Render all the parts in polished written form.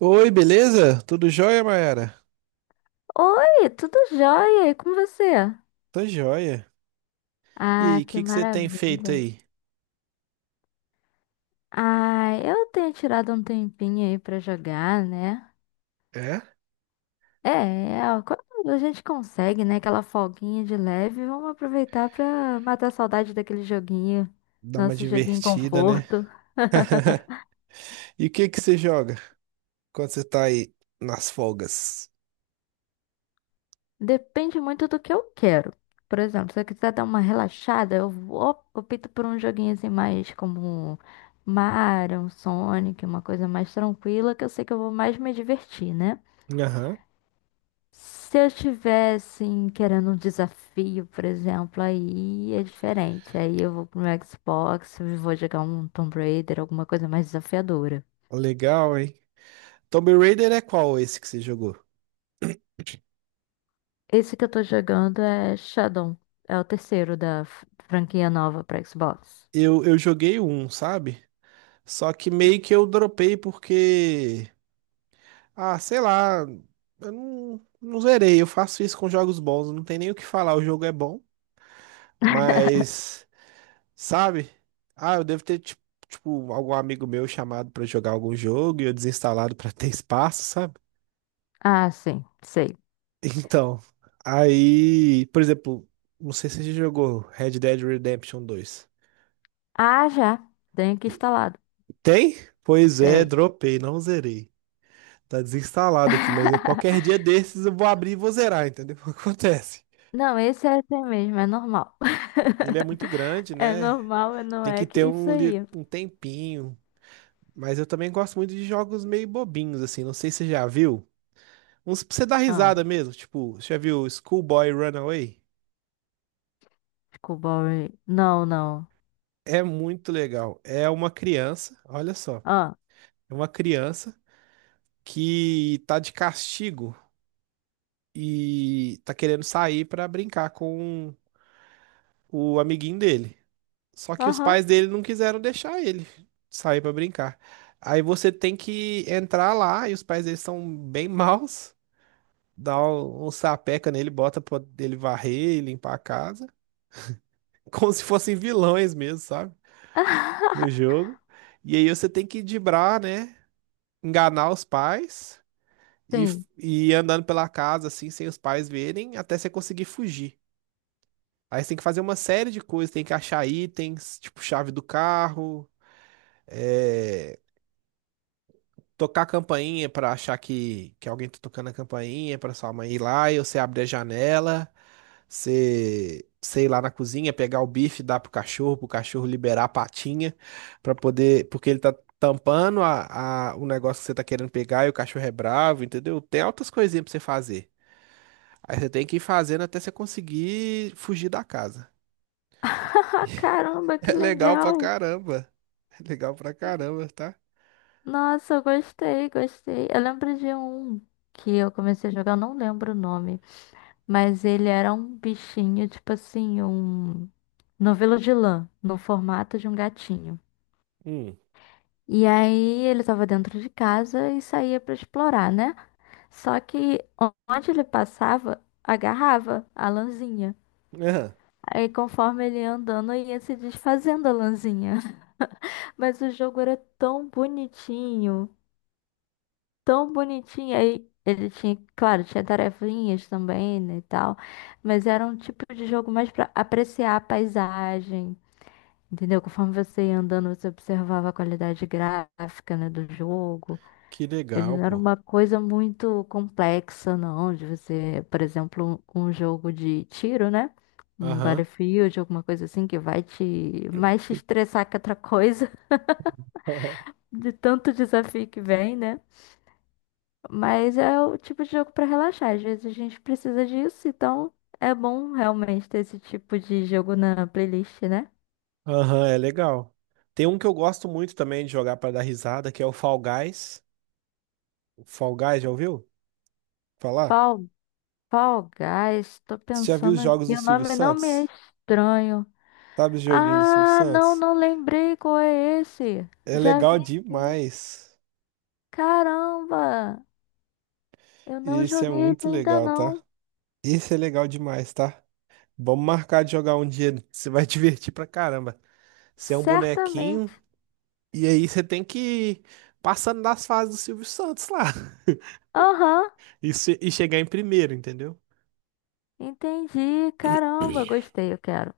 Oi, beleza? Tudo jóia, Mayara? Oi, tudo jóia? E com você? Tô jóia. E aí, Ah, o que que que você tem feito maravilha. aí? Ah, eu tenho tirado um tempinho aí pra jogar, né? É? É, é, ó, quando a gente consegue, né, aquela folguinha de leve, vamos aproveitar pra matar a saudade daquele joguinho, Dá uma nosso joguinho divertida, né? conforto. E o que que você joga quando você tá aí nas folgas? Depende muito do que eu quero. Por exemplo, se eu quiser dar uma relaxada, opto por um joguinho assim mais como um Mario, um Sonic, uma coisa mais tranquila, que eu sei que eu vou mais me divertir, né? Aham, Se eu estivesse querendo um desafio, por exemplo, aí é diferente. Aí eu vou pro meu Xbox, e vou jogar um Tomb Raider, alguma coisa mais desafiadora. legal, hein? Tomb Raider é qual esse que você jogou? Esse que eu tô jogando é Shadow. É o terceiro da franquia nova pra Xbox. Eu joguei um, sabe? Só que meio que eu dropei porque. Ah, sei lá. Eu não zerei. Eu faço isso com jogos bons. Não tem nem o que falar. O jogo é bom. Mas. Sabe? Ah, eu devo ter, tipo, tipo, algum amigo meu chamado pra jogar algum jogo e eu desinstalado pra ter espaço, sabe? Ah, sim, sei. Então, aí, por exemplo, não sei se você já jogou Red Dead Redemption dois. Ah, já. Tenho aqui instalado. Tem? Pois é, Tem. dropei, não zerei. Tá desinstalado aqui, mas qualquer dia desses eu vou abrir e vou zerar, entendeu? Acontece. Não, esse é assim mesmo, é normal. Ele é muito grande, É né? normal, não Tem é que que ter isso um, aí. um tempinho. Mas eu também gosto muito de jogos meio bobinhos, assim. Não sei se você já viu. Uns pra você dar Ah, risada mesmo, tipo, você já viu Schoolboy Runaway? desculpa, Ray. Não, não. É muito legal. É uma criança, olha só, Ah, é uma criança que tá de castigo e tá querendo sair pra brincar com o amiguinho dele. Só que os aham. pais dele não quiseram deixar ele sair pra brincar. Aí você tem que entrar lá e os pais dele são bem maus, dá um, um sapeca nele, bota pra ele varrer e limpar a casa, como se fossem vilões mesmo, sabe? No jogo. E aí você tem que driblar, né? Enganar os pais Sim. e ir andando pela casa, assim, sem os pais verem, até você conseguir fugir. Aí você tem que fazer uma série de coisas, tem que achar itens, tipo chave do carro, é, tocar a campainha pra achar que alguém tá tocando a campainha pra sua mãe ir lá, e você abre a janela. Você, sei lá, na cozinha, pegar o bife, dar pro cachorro liberar a patinha, pra poder. Porque ele tá tampando a, o negócio que você tá querendo pegar e o cachorro é bravo, entendeu? Tem altas coisinhas pra você fazer. Aí você tem que ir fazendo até você conseguir fugir da casa. Caramba, que É legal pra legal. caramba. É legal pra caramba, tá? Nossa, eu gostei, gostei. Eu lembro de um que eu comecei a jogar, eu não lembro o nome, mas ele era um bichinho, tipo assim, um novelo de lã, no formato de um gatinho. Hum. E aí ele tava dentro de casa e saía pra explorar, né? Só que onde ele passava, agarrava a lãzinha. Aham. Aí conforme ele ia andando, ia se desfazendo a lãzinha. Mas o jogo era tão bonitinho, tão bonitinho. Aí ele tinha, claro, tinha tarefinhas também, né, e tal. Mas era um tipo de jogo mais pra apreciar a paisagem, entendeu? Conforme você ia andando, você observava a qualidade gráfica, né, do jogo. Que Ele legal, não era pô. uma coisa muito complexa, não, de você, por exemplo, um jogo de tiro, né? Um Aham. Battlefield, alguma coisa assim que vai te mais te estressar que outra coisa, de tanto desafio que vem, né? Mas é o tipo de jogo pra relaxar. Às vezes a gente precisa disso, então é bom realmente ter esse tipo de jogo na playlist, né? Aham, é legal. Tem um que eu gosto muito também de jogar pra dar risada, que é o Fall Guys. Fall Guys, já ouviu falar? Fall, Fall Guys, tô Você já viu pensando os aqui, jogos do o Silvio nome não me é Santos? estranho. Sabe o joguinho do Silvio Ah, não, Santos? não lembrei qual é esse. É Já legal vi sim. demais. Caramba, eu não Esse é joguei ele muito ainda legal, tá? não. Esse é legal demais, tá? Vamos marcar de jogar um dia. Você vai divertir pra caramba. Você é um Certamente. bonequinho e aí você tem que ir passando das fases do Silvio Santos lá Aham, e, se- e chegar em primeiro, entendeu? entendi. Caramba, gostei, eu quero.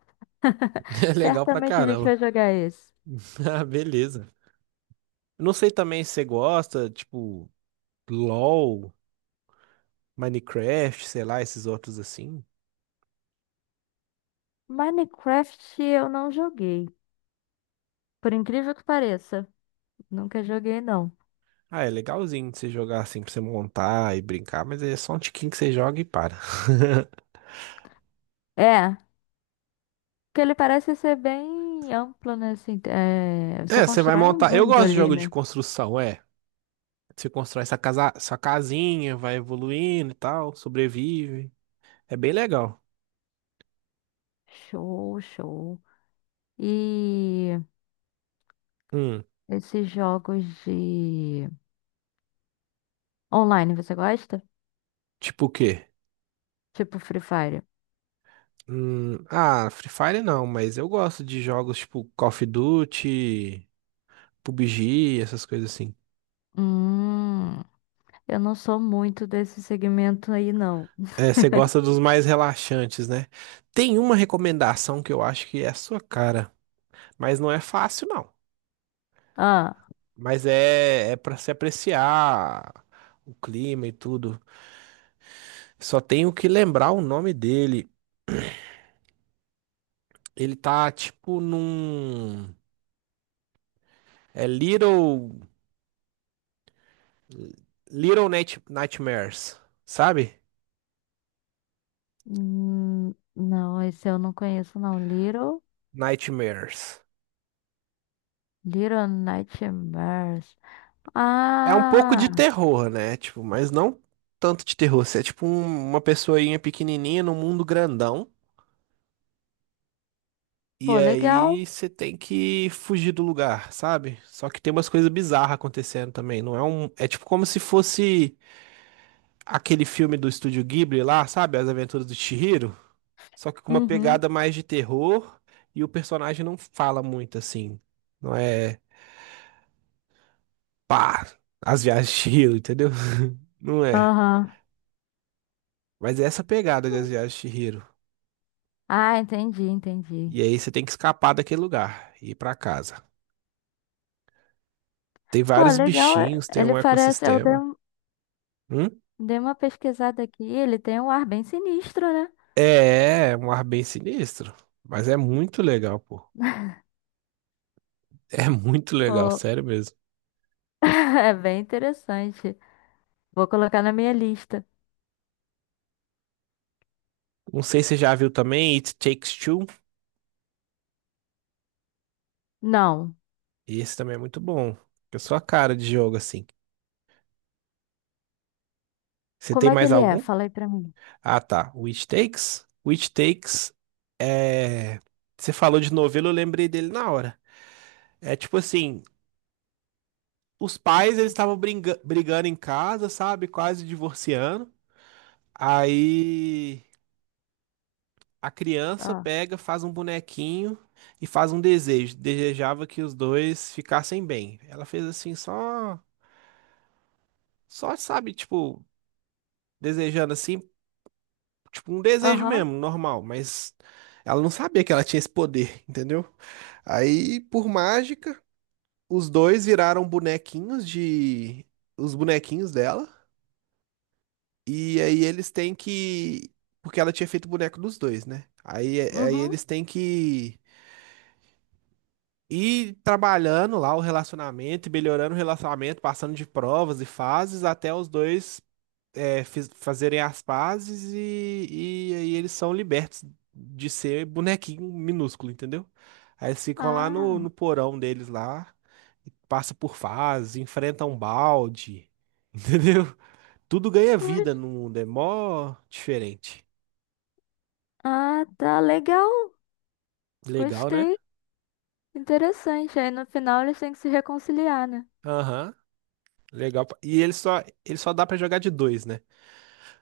É legal pra Certamente a gente caramba. vai jogar esse. Ah, beleza. Eu não sei também se você gosta, tipo, LOL. Minecraft, sei lá, esses outros assim. Minecraft eu não joguei. Por incrível que pareça. Nunca joguei, não. Ah, é legalzinho de você jogar assim pra você montar e brincar, mas é só um tiquinho que você joga e para. É, porque ele parece ser bem amplo, né? Assim, é, você É, você vai constrói um montar. Eu mundo gosto de ali, jogo de né? construção, é. Você constrói essa casa, sua casinha, vai evoluindo e tal, sobrevive. É bem legal. Show, show. E Hum, esses jogos de online, você gosta? tipo o quê? Tipo Free Fire. Ah, Free Fire não, mas eu gosto de jogos tipo Call of Duty, PUBG, essas coisas assim. Hum, eu não sou muito desse segmento aí, não. É, você gosta dos mais relaxantes, né? Tem uma recomendação que eu acho que é a sua cara, mas não é fácil, não. Ah, Mas é, é para se apreciar o clima e tudo. Só tenho que lembrar o nome dele. Ele tá tipo num. É Little. Little Nightmares, sabe? Não, esse eu não conheço, não. Nightmares. Little Nightmares. É um pouco de Ah, terror, né? Tipo, mas não tanto de terror. Você é tipo uma pessoinha pequenininha num mundo grandão. E pô, legal. aí você tem que fugir do lugar, sabe? Só que tem umas coisas bizarras acontecendo também. Não é um. É tipo como se fosse aquele filme do Estúdio Ghibli lá, sabe? As Aventuras do Chihiro. Só que com uma Uhum. pegada mais de terror e o personagem não fala muito assim. Não é. Pá! As viagens de Chihiro, entendeu? Não é. Aham. Mas é essa pegada das viagens de Chihiro. Ah, entendi, entendi. E aí você tem que escapar daquele lugar e ir pra casa. Tem Pô, vários legal. Bichinhos, tem Ele um parece. Ecossistema. Hum? Dei uma pesquisada aqui. Ele tem um ar bem sinistro, né? É, é um ar bem sinistro, mas é muito legal, pô. É muito legal, Pô, sério mesmo. é bem interessante. Vou colocar na minha lista. Não sei se você já viu também It Takes Two. Não. Esse também é muito bom. Eu sou a cara de jogo assim. Você Como tem é que mais ele é? algum? Fala aí pra mim. Ah, tá. O It Takes. O It Takes é. Você falou de novelo, eu lembrei dele na hora. É tipo assim, os pais eles estavam brigando em casa, sabe? Quase divorciando. Aí a criança Ah, pega, faz um bonequinho e faz um desejo. Desejava que os dois ficassem bem. Ela fez assim, só, só sabe, tipo, desejando assim, tipo um desejo aham. mesmo, normal, mas ela não sabia que ela tinha esse poder, entendeu? Aí, por mágica, os dois viraram bonequinhos de os bonequinhos dela e aí eles têm que porque ela tinha feito o boneco dos dois, né? Aí, aí Uhum. eles têm que e trabalhando lá o relacionamento, e melhorando o relacionamento, passando de provas e fases, até os dois fazerem as pazes e aí eles são libertos de ser bonequinho minúsculo, entendeu? Aí eles ficam lá no Ah, porão deles lá, e passa por fases, enfrenta um balde, entendeu? Tudo ganha pois. vida no mundo, é mó diferente. Ah, tá legal. Legal, né? Gostei. Interessante. Aí no final eles têm que se reconciliar, né? Aham, legal. E ele só dá pra jogar de dois, né?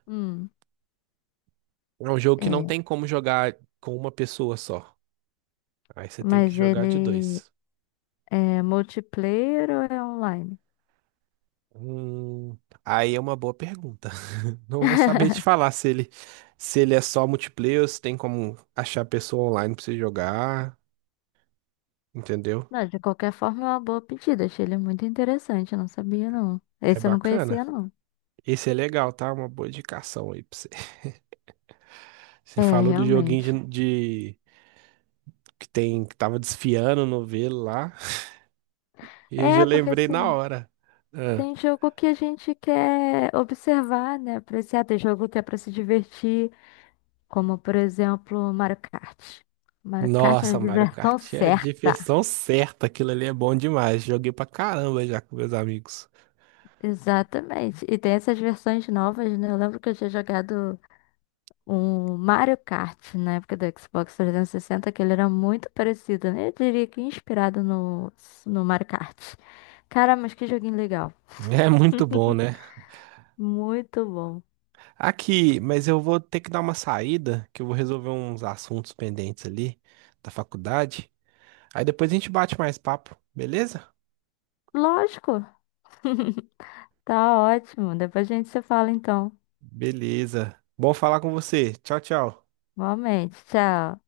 Hum. É um jogo que não É. tem como jogar com uma pessoa só. Aí você tem que Mas jogar de ele dois. é multiplayer ou é online? Hum, aí é uma boa pergunta. Não vou saber te falar se ele, se ele é só multiplayer, ou se tem como achar pessoa online pra você jogar, entendeu? Não, de qualquer forma é uma boa pedida. Achei ele muito interessante. Eu não sabia, não. É Esse eu não conhecia, bacana. não. Esse é legal, tá? Uma boa indicação aí pra você. Você É, falou do joguinho realmente. Que tem que tava desfiando no novelo lá, e eu já É, porque lembrei na assim, hora. Ah. tem jogo que a gente quer observar, né? Apreciar. Tem jogo que é pra se divertir. Como, por exemplo, Mario Kart. Mario Kart é a Nossa, Mario diversão Kart é certa. diversão certa. Aquilo ali é bom demais. Joguei pra caramba já com meus amigos. Exatamente. E tem essas versões novas, né? Eu lembro que eu tinha jogado o Mario Kart, na época do Xbox 360, que ele era muito parecido, né? Eu diria que inspirado no Mario Kart. Cara, mas que joguinho legal. É muito bom, né? Muito bom. Aqui, mas eu vou ter que dar uma saída, que eu vou resolver uns assuntos pendentes ali da faculdade. Aí depois a gente bate mais papo, beleza? Lógico, tá ótimo. Depois a gente se fala então. Beleza. Bom falar com você. Tchau, tchau. Igualmente, tchau.